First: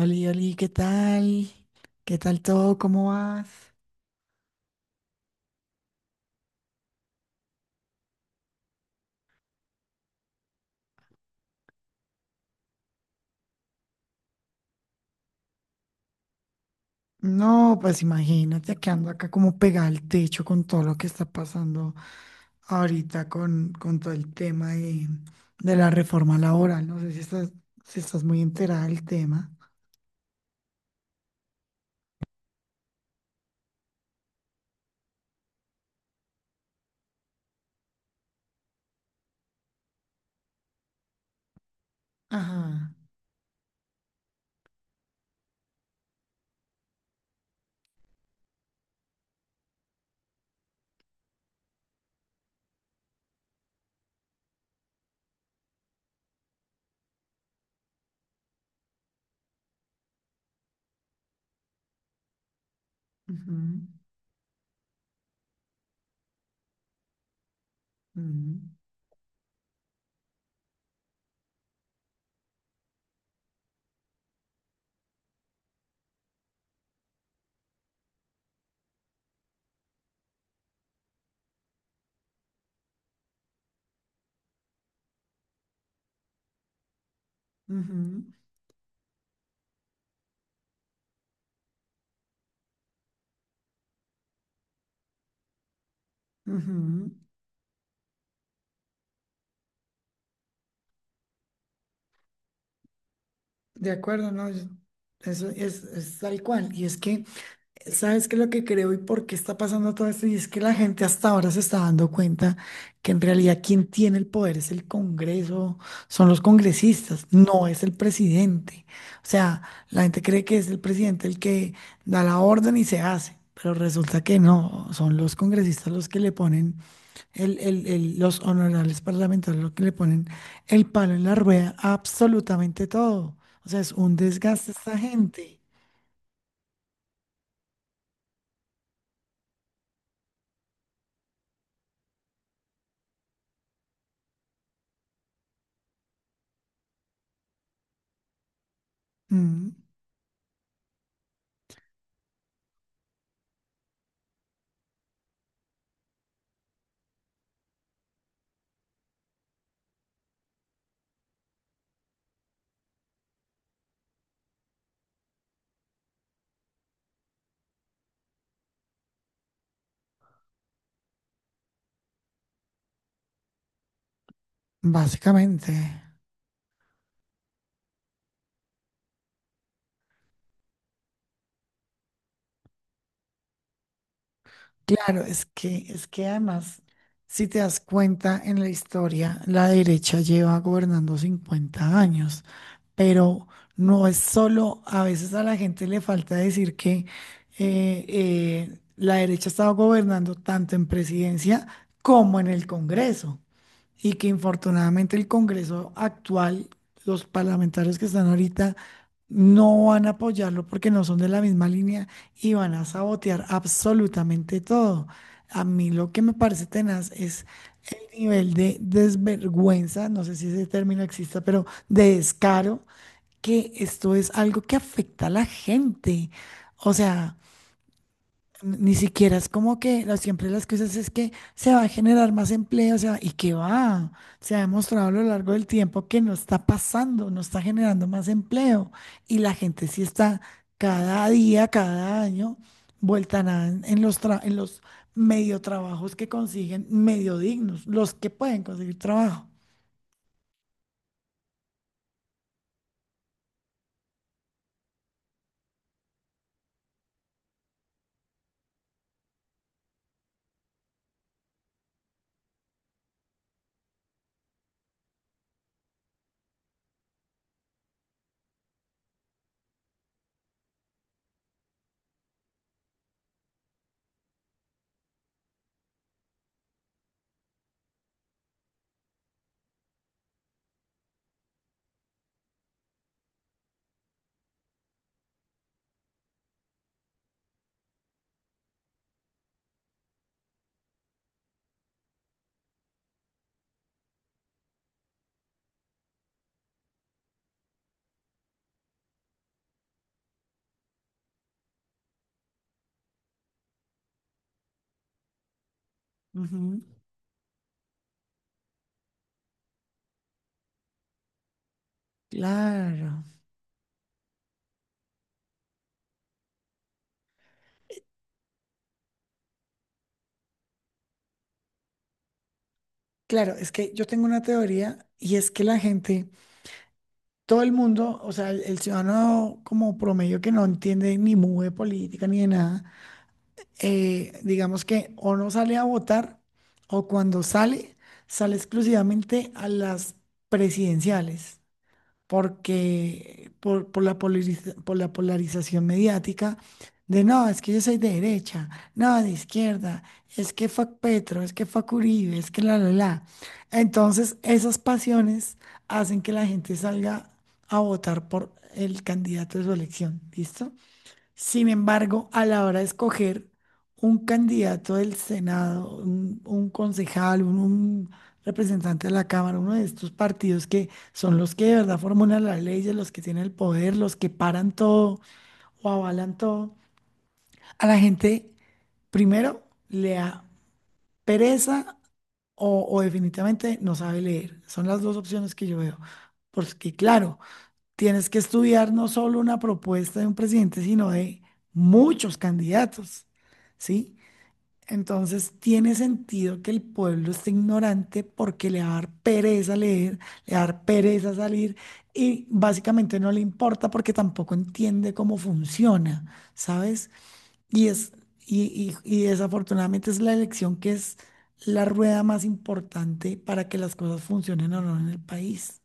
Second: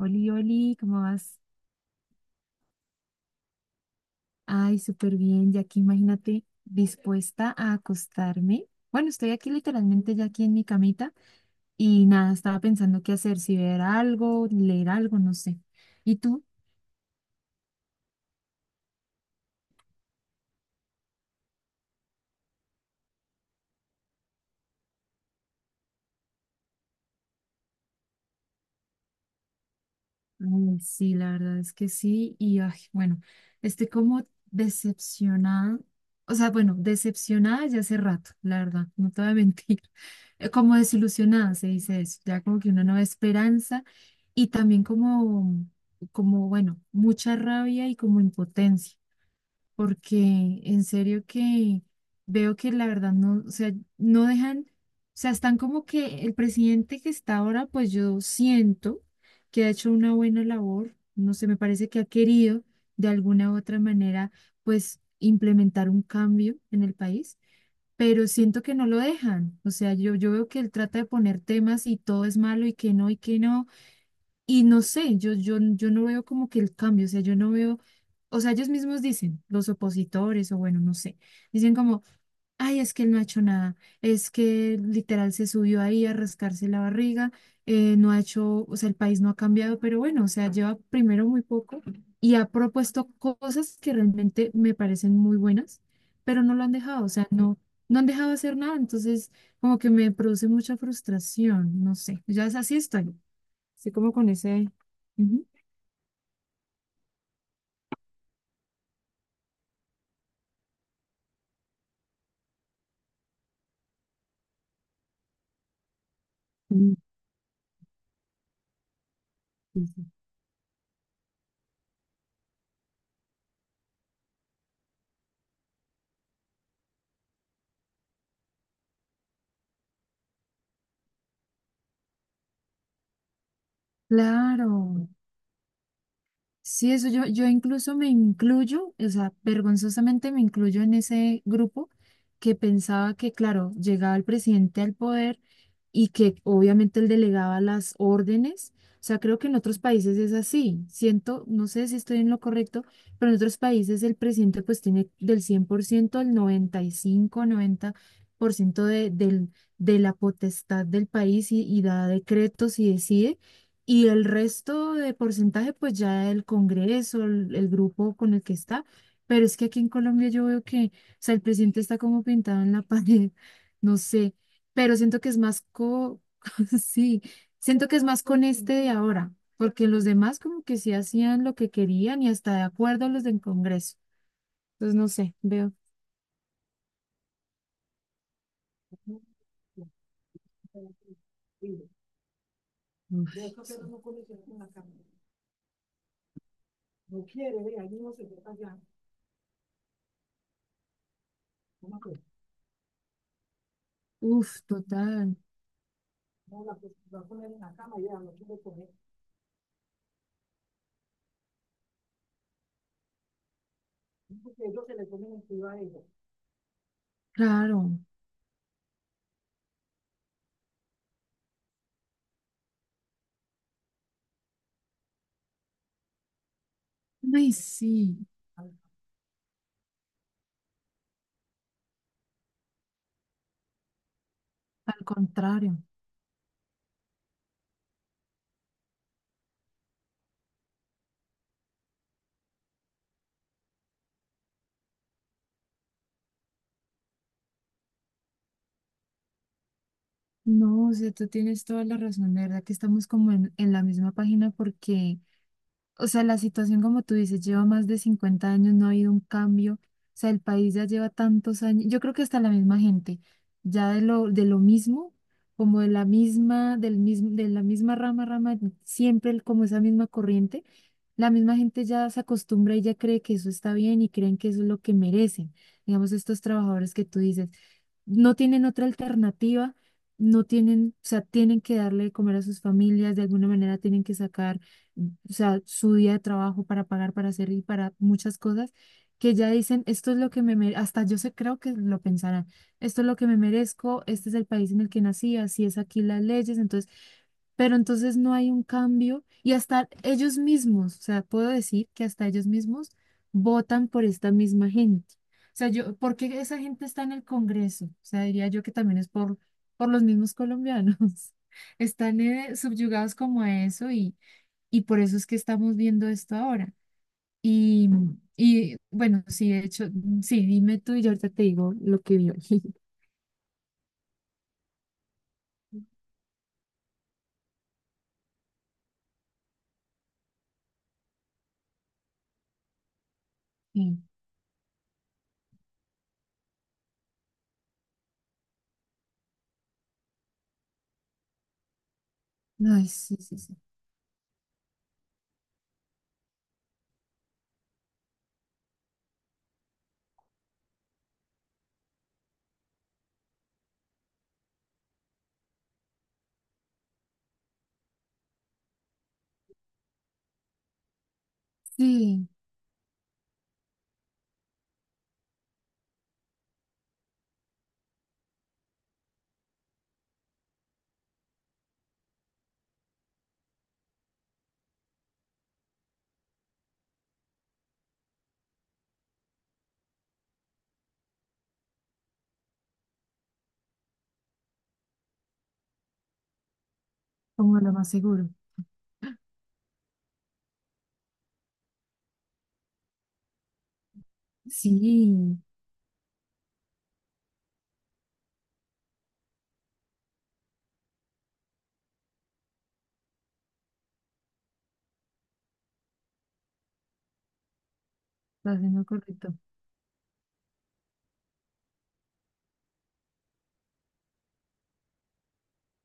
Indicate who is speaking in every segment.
Speaker 1: Oli, Oli, ¿qué
Speaker 2: Oli, ¿cómo vas?
Speaker 1: tal? ¿Qué tal todo? ¿Cómo vas?
Speaker 2: Ay, súper bien, ya aquí imagínate, dispuesta a acostarme. Bueno, estoy aquí literalmente ya aquí en mi camita y nada, estaba pensando qué hacer, si ver algo, leer algo, no sé. ¿Y tú?
Speaker 1: No, pues imagínate que ando acá como pegada al techo con todo lo que está pasando ahorita con todo el tema de la reforma laboral. No sé si estás, si estás muy enterada del tema.
Speaker 2: Ay, sí, la verdad es que sí. Y ay, bueno, estoy como decepcionada. O sea, bueno, decepcionada ya hace rato, la verdad, no te voy a mentir. Como desilusionada se dice eso, ya como que una
Speaker 1: Ajá.
Speaker 2: nueva esperanza y también como, bueno, mucha rabia y como impotencia porque en serio que veo que la verdad no, o sea, no dejan, o sea, están como que el presidente que está ahora, pues yo siento que ha hecho una buena labor, no sé, me parece que ha querido de alguna
Speaker 1: Ujú.
Speaker 2: u otra manera, pues implementar un cambio en el país, pero siento
Speaker 1: Ujú.
Speaker 2: que no lo dejan, o sea, yo veo que él trata de poner temas y todo es malo y que no, y que no. Y no sé, yo no veo como que el cambio, o sea, yo no veo, o sea, ellos mismos dicen, los opositores, o bueno, no sé, dicen como, ay, es que él no ha hecho nada, es que literal se subió ahí a rascarse la barriga, no ha
Speaker 1: Ujú.
Speaker 2: hecho, o sea, el país no ha cambiado, pero bueno, o sea, lleva primero muy poco y ha propuesto cosas que realmente me parecen muy buenas, pero no lo han dejado, o
Speaker 1: Ujú.
Speaker 2: sea, no, no han dejado hacer nada, entonces como que me produce mucha frustración, no sé, ya es así estoy.
Speaker 1: De
Speaker 2: Así como con
Speaker 1: acuerdo, ¿no?
Speaker 2: ese, ujú.
Speaker 1: Eso es tal cual. Y es que ¿sabes qué es lo que creo y por qué está pasando todo esto? Y es que la gente hasta ahora se está dando cuenta que en realidad quien tiene el poder es el Congreso, son los
Speaker 2: Mm,
Speaker 1: congresistas, no es el presidente. O sea,
Speaker 2: sí,
Speaker 1: la
Speaker 2: sí.
Speaker 1: gente cree que es el presidente el que da la orden y se hace, pero resulta que no, son los congresistas los que le ponen, el los honorables parlamentarios los que le ponen el palo en la rueda a absolutamente todo. O sea, es un
Speaker 2: Claro,
Speaker 1: desgaste esta gente.
Speaker 2: sí, eso yo incluso me incluyo, o sea, vergonzosamente me incluyo en ese grupo que pensaba que, claro, llegaba el presidente al poder y que obviamente él delegaba las órdenes. O sea, creo que en
Speaker 1: Mm.
Speaker 2: otros países es así. Siento, no sé si estoy en lo correcto, pero en otros países el presidente pues tiene del 100% al 90 95 90% de, del, de la potestad del país y da decretos y decide. Y el resto de porcentaje, pues ya el Congreso, el grupo con el que está. Pero es que aquí en Colombia yo veo que, o sea, el presidente está como pintado en la pared, no sé, pero siento que es más
Speaker 1: Básicamente.
Speaker 2: sí, siento que es más con este de ahora, porque los demás como que sí hacían lo que querían y hasta de acuerdo a los del Congreso. Entonces, no
Speaker 1: Claro,
Speaker 2: sé,
Speaker 1: es
Speaker 2: veo.
Speaker 1: que, es que además, si te das cuenta en la historia, la derecha lleva gobernando 50 años,
Speaker 2: Uf,
Speaker 1: pero no es
Speaker 2: sí.
Speaker 1: solo, a veces a la gente le falta decir que la derecha ha estado gobernando tanto en presidencia como en el Congreso y que
Speaker 2: Uf,
Speaker 1: infortunadamente el
Speaker 2: total,
Speaker 1: Congreso actual, los parlamentarios que están ahorita, no van a apoyarlo porque no son de la misma línea y van a sabotear absolutamente todo. A mí lo que me parece tenaz es
Speaker 2: claro.
Speaker 1: el nivel de desvergüenza, no sé si ese término exista, pero de descaro, que esto es algo que afecta a la gente. O sea...
Speaker 2: Ay, sí,
Speaker 1: Ni siquiera es como que la- siempre las cosas es que se va a generar más empleo, o sea, y qué va, se ha
Speaker 2: al
Speaker 1: demostrado a lo largo del
Speaker 2: contrario.
Speaker 1: tiempo que no está pasando, no está generando más empleo y la gente sí está cada día, cada año, vuelta a nada en los medio trabajos que consiguen, medio dignos, los que pueden conseguir trabajo.
Speaker 2: No, o sea, tú tienes toda la razón, de verdad que estamos como en la misma página porque o sea, la situación, como tú dices, lleva más de 50 años, no ha habido un cambio. O sea, el país ya lleva tantos años. Yo creo que hasta la misma gente, ya de lo mismo, como de la misma, del mismo, de la misma rama, rama, siempre el- como esa misma corriente, la misma gente ya se acostumbra y ya cree que eso está bien y creen que eso es lo que merecen. Digamos, estos trabajadores que tú dices, no tienen otra alternativa, no tienen, o sea, tienen que darle de comer a sus familias, de alguna manera tienen que sacar o sea, su día de trabajo para pagar, para hacer y para muchas cosas, que ya dicen, esto es lo que me merezco, hasta yo sé, creo que lo pensarán, esto es lo que me merezco, este es el país en el que nací, así es aquí las leyes, entonces, pero entonces no hay un cambio y hasta ellos mismos, o sea, puedo decir que hasta ellos mismos votan por esta misma gente. O sea, yo, ¿por qué esa
Speaker 1: Ujú.
Speaker 2: gente está en el Congreso? O sea, diría yo que también es por los mismos colombianos. Están subyugados
Speaker 1: Claro,
Speaker 2: como a eso y por eso es que estamos viendo esto ahora. Y, y bueno, sí, de hecho, sí, dime tú y yo ahorita te digo lo que vio.
Speaker 1: claro, es que yo tengo una teoría y es que la gente todo el mundo, o sea, el ciudadano como promedio que no entiende ni mueve política ni de nada,
Speaker 2: Sí.
Speaker 1: digamos que o no sale a votar o cuando sale, sale exclusivamente a las presidenciales
Speaker 2: Ay, sí, sí,
Speaker 1: porque
Speaker 2: sí.
Speaker 1: por la polarización mediática de no, es que yo soy de derecha, no, de izquierda, es que fue Petro, es que fue Uribe, es que la. Entonces, esas pasiones hacen que la gente salga a votar por el candidato de su elección, ¿listo? Sin
Speaker 2: Sí,
Speaker 1: embargo, a la hora de escoger un candidato del Senado, un concejal, un representante de la Cámara, uno de estos partidos que son los que de verdad formulan las leyes, los que tienen el poder, los que paran todo o avalan todo, a la gente primero le da pereza o definitivamente no sabe leer. Son las dos opciones que yo veo. Porque claro,
Speaker 2: como lo más seguro.
Speaker 1: tienes que estudiar no solo una propuesta de un presidente, sino de muchos candidatos, ¿sí?
Speaker 2: Sí,
Speaker 1: Entonces tiene sentido que el pueblo esté ignorante porque le va a dar pereza leer, le va a dar pereza salir y básicamente no le importa porque tampoco entiende cómo funciona, ¿sabes? Y es,
Speaker 2: estás haciendo
Speaker 1: y
Speaker 2: correcto.
Speaker 1: desafortunadamente es la elección que es la rueda más importante para que las cosas funcionen o no en el país.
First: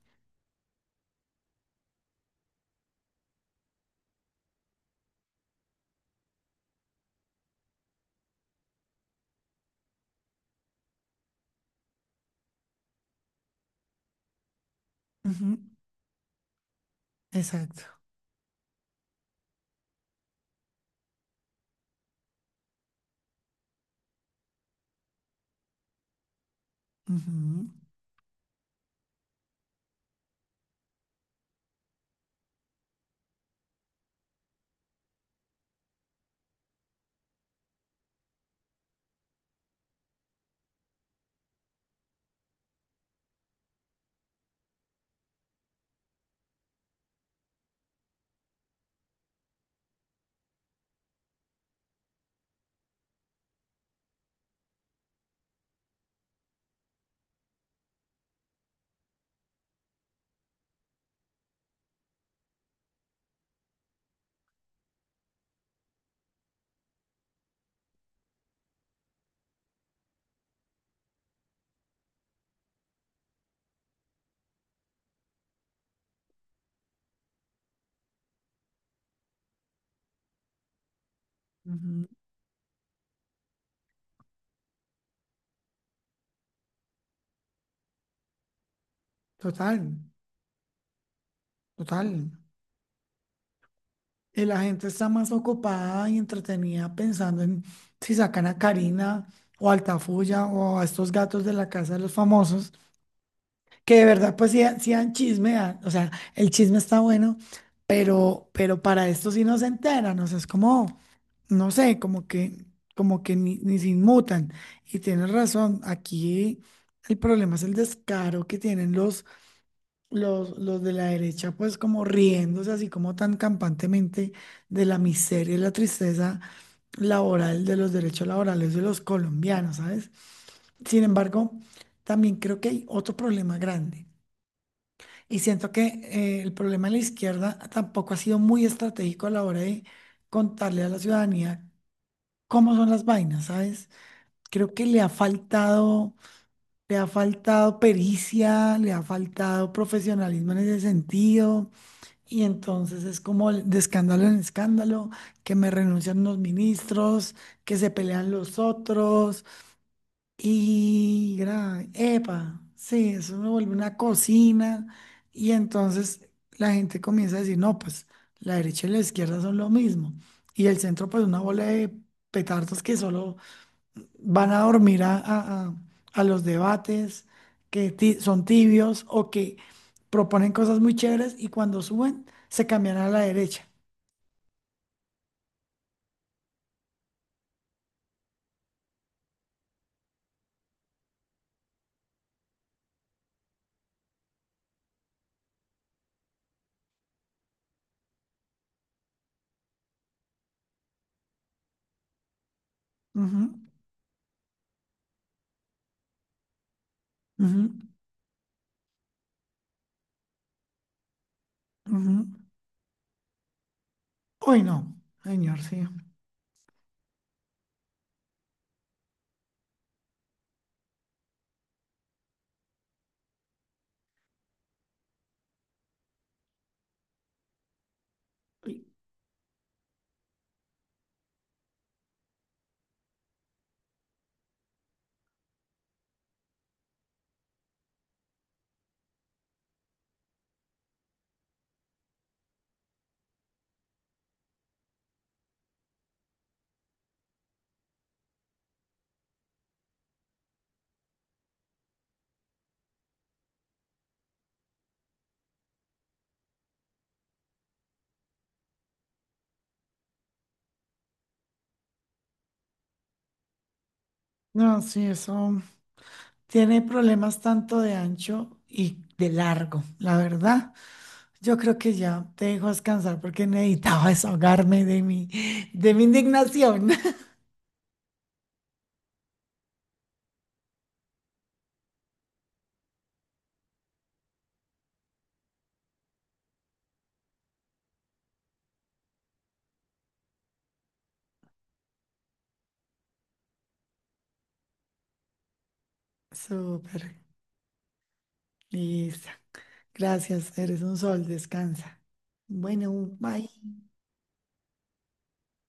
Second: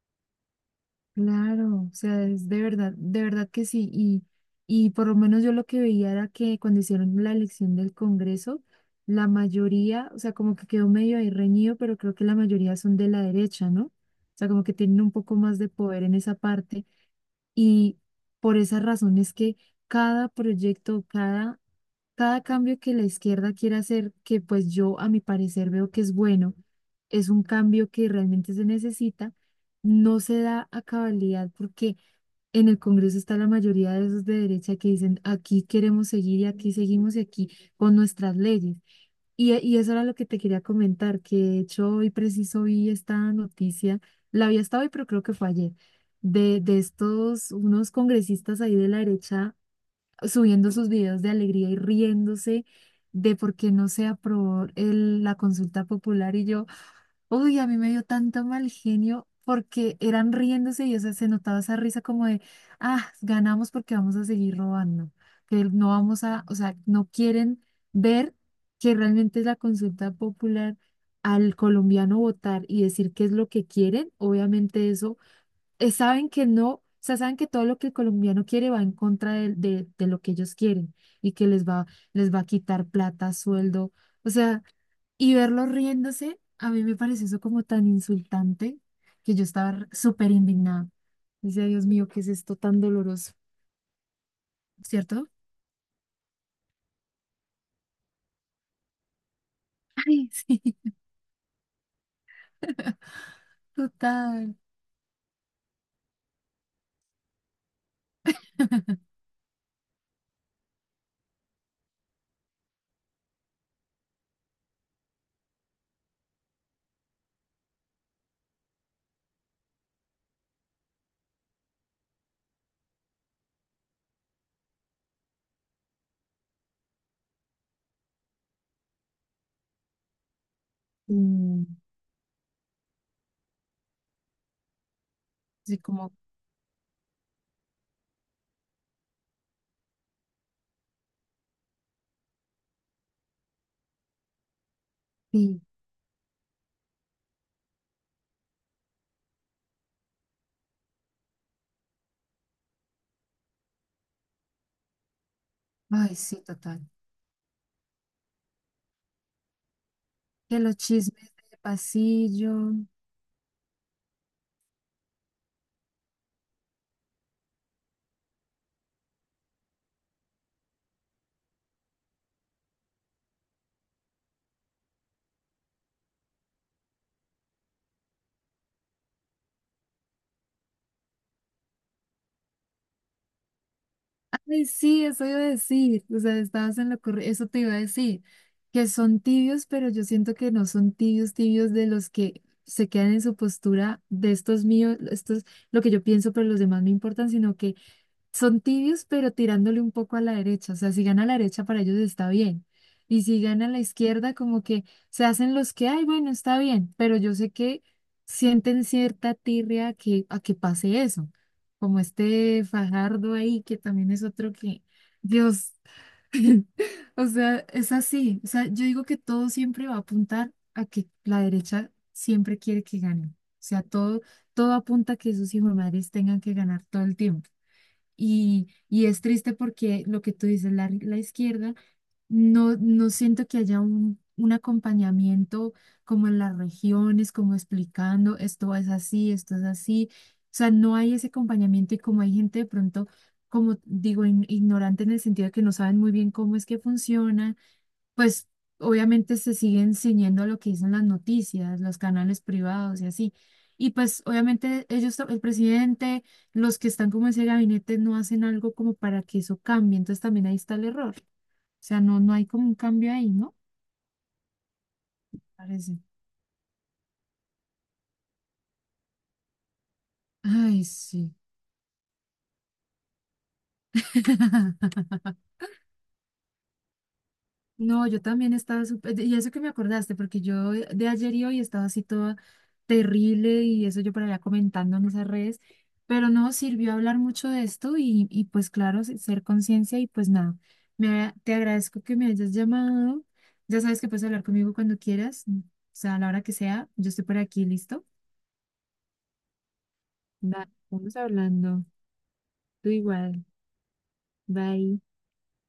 Speaker 2: Claro, o sea, es de verdad que sí. Y por lo menos yo lo que veía era que cuando hicieron la elección del Congreso, la mayoría, o sea, como que quedó medio ahí reñido, pero creo que la mayoría son de la derecha, ¿no? O sea, como que tienen un poco
Speaker 1: Ujú.
Speaker 2: más de poder en esa parte.
Speaker 1: Exacto.
Speaker 2: Y por esa razón es que cada proyecto, cada cambio que la izquierda quiere hacer, que pues yo a mi parecer veo que es bueno, es un
Speaker 1: Ujú.
Speaker 2: cambio que realmente se necesita, no se da a cabalidad porque en el Congreso está la mayoría de esos de derecha que dicen aquí queremos seguir y aquí seguimos y aquí con nuestras leyes. Y eso era lo que te quería comentar, que de hecho hoy preciso vi esta noticia, la había estado hoy, pero creo que fue ayer, de estos, unos congresistas ahí de la derecha subiendo sus videos de alegría y riéndose de por qué no se aprobó el- la consulta popular y yo, uy, a mí me dio tanto mal genio porque eran riéndose y o sea, se notaba esa risa como de, ah, ganamos porque vamos a seguir robando, que no vamos a, o sea, no quieren ver que realmente es la consulta popular al colombiano votar y decir qué es lo que quieren, obviamente eso saben que no, o sea, saben que todo lo que el colombiano quiere va en contra de lo que ellos quieren y que les va,
Speaker 1: Ujú.
Speaker 2: les va a quitar plata, sueldo, o sea, y verlos riéndose, a mí me pareció eso como tan insultante que yo estaba
Speaker 1: Total.
Speaker 2: súper indignada. Dice, Dios mío, ¿qué es
Speaker 1: Total.
Speaker 2: esto tan doloroso?
Speaker 1: Y la gente está
Speaker 2: ¿Cierto?
Speaker 1: más ocupada y entretenida pensando en si sacan a Karina o a
Speaker 2: Ay,
Speaker 1: Altafulla
Speaker 2: sí,
Speaker 1: o a estos gatos de la casa de los famosos, que de verdad pues
Speaker 2: total.
Speaker 1: sí, sí dan chisme, o sea, el chisme está bueno, pero para esto sí no se enteran, o sea, es como, no sé, como que, ni, ni se inmutan. Y tienes razón, aquí el problema es el descaro que tienen los de la derecha, pues como riéndose así como tan campantemente de la miseria y la tristeza laboral de los derechos laborales de los colombianos, ¿sabes? Sin embargo,
Speaker 2: Mm,
Speaker 1: también creo que hay otro problema grande. Y siento
Speaker 2: sí,
Speaker 1: que
Speaker 2: como,
Speaker 1: el problema de la izquierda tampoco ha sido muy estratégico a la hora de contarle a la ciudadanía cómo son las vainas, ¿sabes? Creo que
Speaker 2: sí,
Speaker 1: le ha faltado pericia, le ha faltado profesionalismo en ese sentido. Y entonces es como el- de escándalo en escándalo, que me
Speaker 2: ay,
Speaker 1: renuncian los
Speaker 2: sí, total.
Speaker 1: ministros, que se pelean los otros,
Speaker 2: Que los chismes
Speaker 1: y
Speaker 2: de
Speaker 1: gra- epa,
Speaker 2: pasillo.
Speaker 1: sí, eso me vuelve una cocina. Y entonces la gente comienza a decir, no, pues la derecha y la izquierda son lo mismo. Y el centro, pues una bola de petardos que solo van a dormir a los debates que son tibios o que proponen cosas muy chéveres y cuando suben se cambian a la derecha.
Speaker 2: Ay, sí, eso iba a decir, o sea, estabas en lo correcto, eso te iba a decir, que son tibios, pero yo siento que no son tibios, tibios de los que se quedan en su postura de estos míos, estos, lo que yo pienso, pero los demás me importan, sino que son tibios, pero tirándole un poco a la derecha. O sea, si gana la derecha, para ellos está bien. Y
Speaker 1: Ujú.
Speaker 2: si gana la izquierda, como que se hacen los que, ay, bueno, está bien. Pero yo sé
Speaker 1: Ujú.
Speaker 2: que sienten cierta tirria a que pase eso. Como
Speaker 1: Ujú.
Speaker 2: este Fajardo ahí, que también es otro
Speaker 1: Uy,
Speaker 2: que,
Speaker 1: no, señor,
Speaker 2: Dios,
Speaker 1: sí.
Speaker 2: o sea, es así. O sea, yo digo que todo siempre va a apuntar a que la derecha siempre quiere que gane. O sea, todo, todo apunta a que esos hijos madres tengan que ganar todo el tiempo. Y,
Speaker 1: Uy,
Speaker 2: y es triste porque lo que tú dices, la izquierda, no, no siento que haya un acompañamiento como en las regiones, como explicando esto es así, esto es así. O sea, no hay ese acompañamiento y como hay gente de pronto, como digo, ignorante en el sentido de que no saben muy bien cómo es que funciona pues obviamente se siguen ciñendo a lo que dicen las noticias, los canales privados y así. Y pues obviamente ellos, el presidente, los que están como en ese gabinete no hacen algo como para que eso cambie. Entonces también ahí está el error. O sea, no, no hay como un cambio ahí, ¿no?
Speaker 1: no, sí, eso
Speaker 2: Parece.
Speaker 1: tiene problemas tanto de ancho y de largo, la verdad.
Speaker 2: Ay, sí.
Speaker 1: Yo creo que ya te dejo descansar porque necesitaba desahogarme de mi indignación.
Speaker 2: No, yo también estaba súper, y eso que me acordaste, porque yo de ayer y hoy estaba así toda terrible y eso yo por allá comentando en esas redes, pero no sirvió hablar mucho de esto y pues claro, ser conciencia y pues nada, me, te agradezco que me hayas llamado, ya sabes que puedes hablar conmigo cuando quieras, o sea, a la hora que sea,
Speaker 1: Súper.
Speaker 2: yo estoy por aquí, ¿listo?
Speaker 1: Lisa. Gracias,
Speaker 2: Va,
Speaker 1: eres un
Speaker 2: vamos
Speaker 1: sol,
Speaker 2: hablando,
Speaker 1: descansa.
Speaker 2: tú
Speaker 1: Bueno,
Speaker 2: igual,
Speaker 1: bye.
Speaker 2: bye.